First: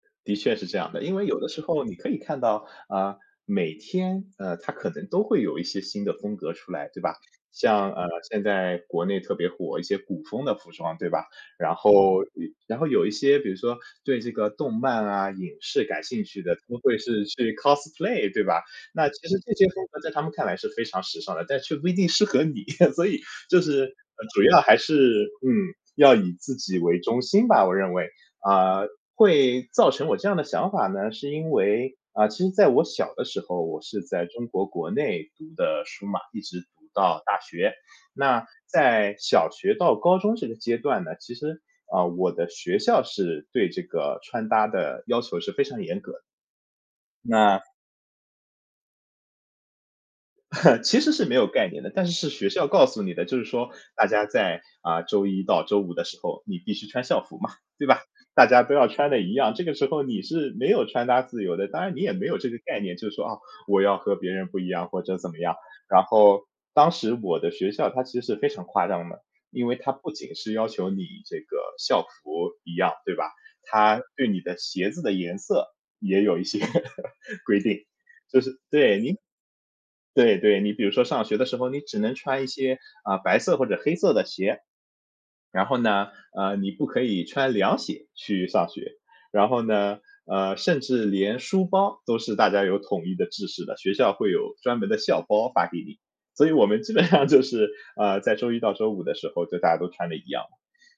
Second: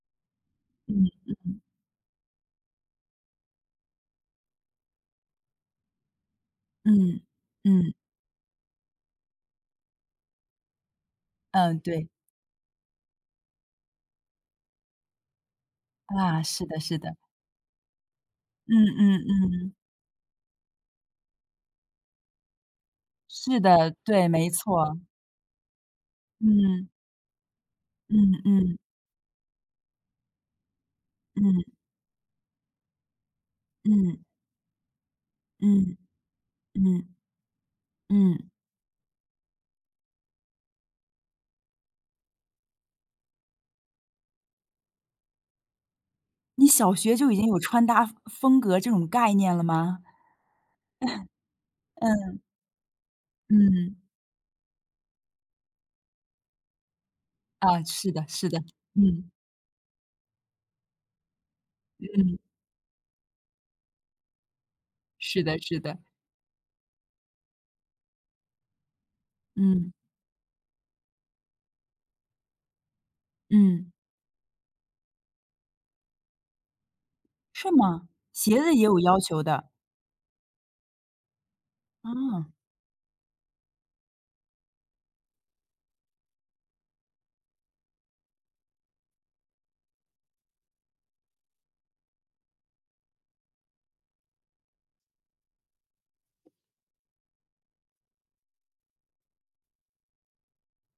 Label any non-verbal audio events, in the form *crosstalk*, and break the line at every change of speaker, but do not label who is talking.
的确是这样的。
嗯，
因为有的时
嗯。
候你可以看到，啊，每天，呃，它可能都会有一些新的风格出来，对吧？
嗯，
像，
嗯。
呃，现在国内特别火，一些古风的服装，对吧？然
嗯，对。
后呃，然后有一些比如说对这个动漫啊、影视感兴
啊，
趣的，他
是的，
们
是
会
的。
是去 cosplay 对吧？
嗯，
那
嗯，
其实这
嗯，
些
嗯。
风格在他们看来是非常时尚的，但是却不一定适合你。*laughs* 所以，
是
就是，
的，对，
主
没
要还
错。
是，嗯，要以自己
嗯。
为中心吧，我认为。
嗯，嗯。
啊，会造成我这样的想法呢，是因
嗯。
为啊，其实在我小的时候，我是
嗯。
在中国国内读的
嗯。
书嘛，一直读
嗯。
到大学。
嗯。
那在小学到高中这个阶段呢，其实，啊，我的学校是对这个穿搭的要求是非常严格。
你小学就已经有
那
穿搭风风格这种概念了吗？
*chuckles* 其实是没有概念的，
*chuckles*
但是
嗯。
学校告诉你的，就是说
嗯。
大家在，啊，周一到周五的时候，你必须穿校服嘛，
啊，
对吧？
是的，
大
是的。
家都要穿的
嗯。
一样，这个时候你是没有穿搭自由的，当然你也没
嗯。
有这个概念，就说，哦，我要和别人不一样或者怎么
是
样。
的，是的。
然后当时我的学校它其实是非常夸张的，因为
嗯。
它不仅是要求你这个校服一样，对吧？
嗯。
它对你的鞋子的颜色也有一些 *laughs* 规
是
定。
吗？
就
鞋
是
子也
对，
有
您
要求的。
对，对，你比如说上学的时候，你只能穿一
啊。
些，啊，白色或者黑色的鞋。然后呢，啊，你不可以穿凉鞋去上学。然后呢，呃，甚至连书包都是大家有统一的制式的，学校会有专门的校包发给你。所以我们基本上就是，啊，在周一到周五的时候，就大家都穿的一样。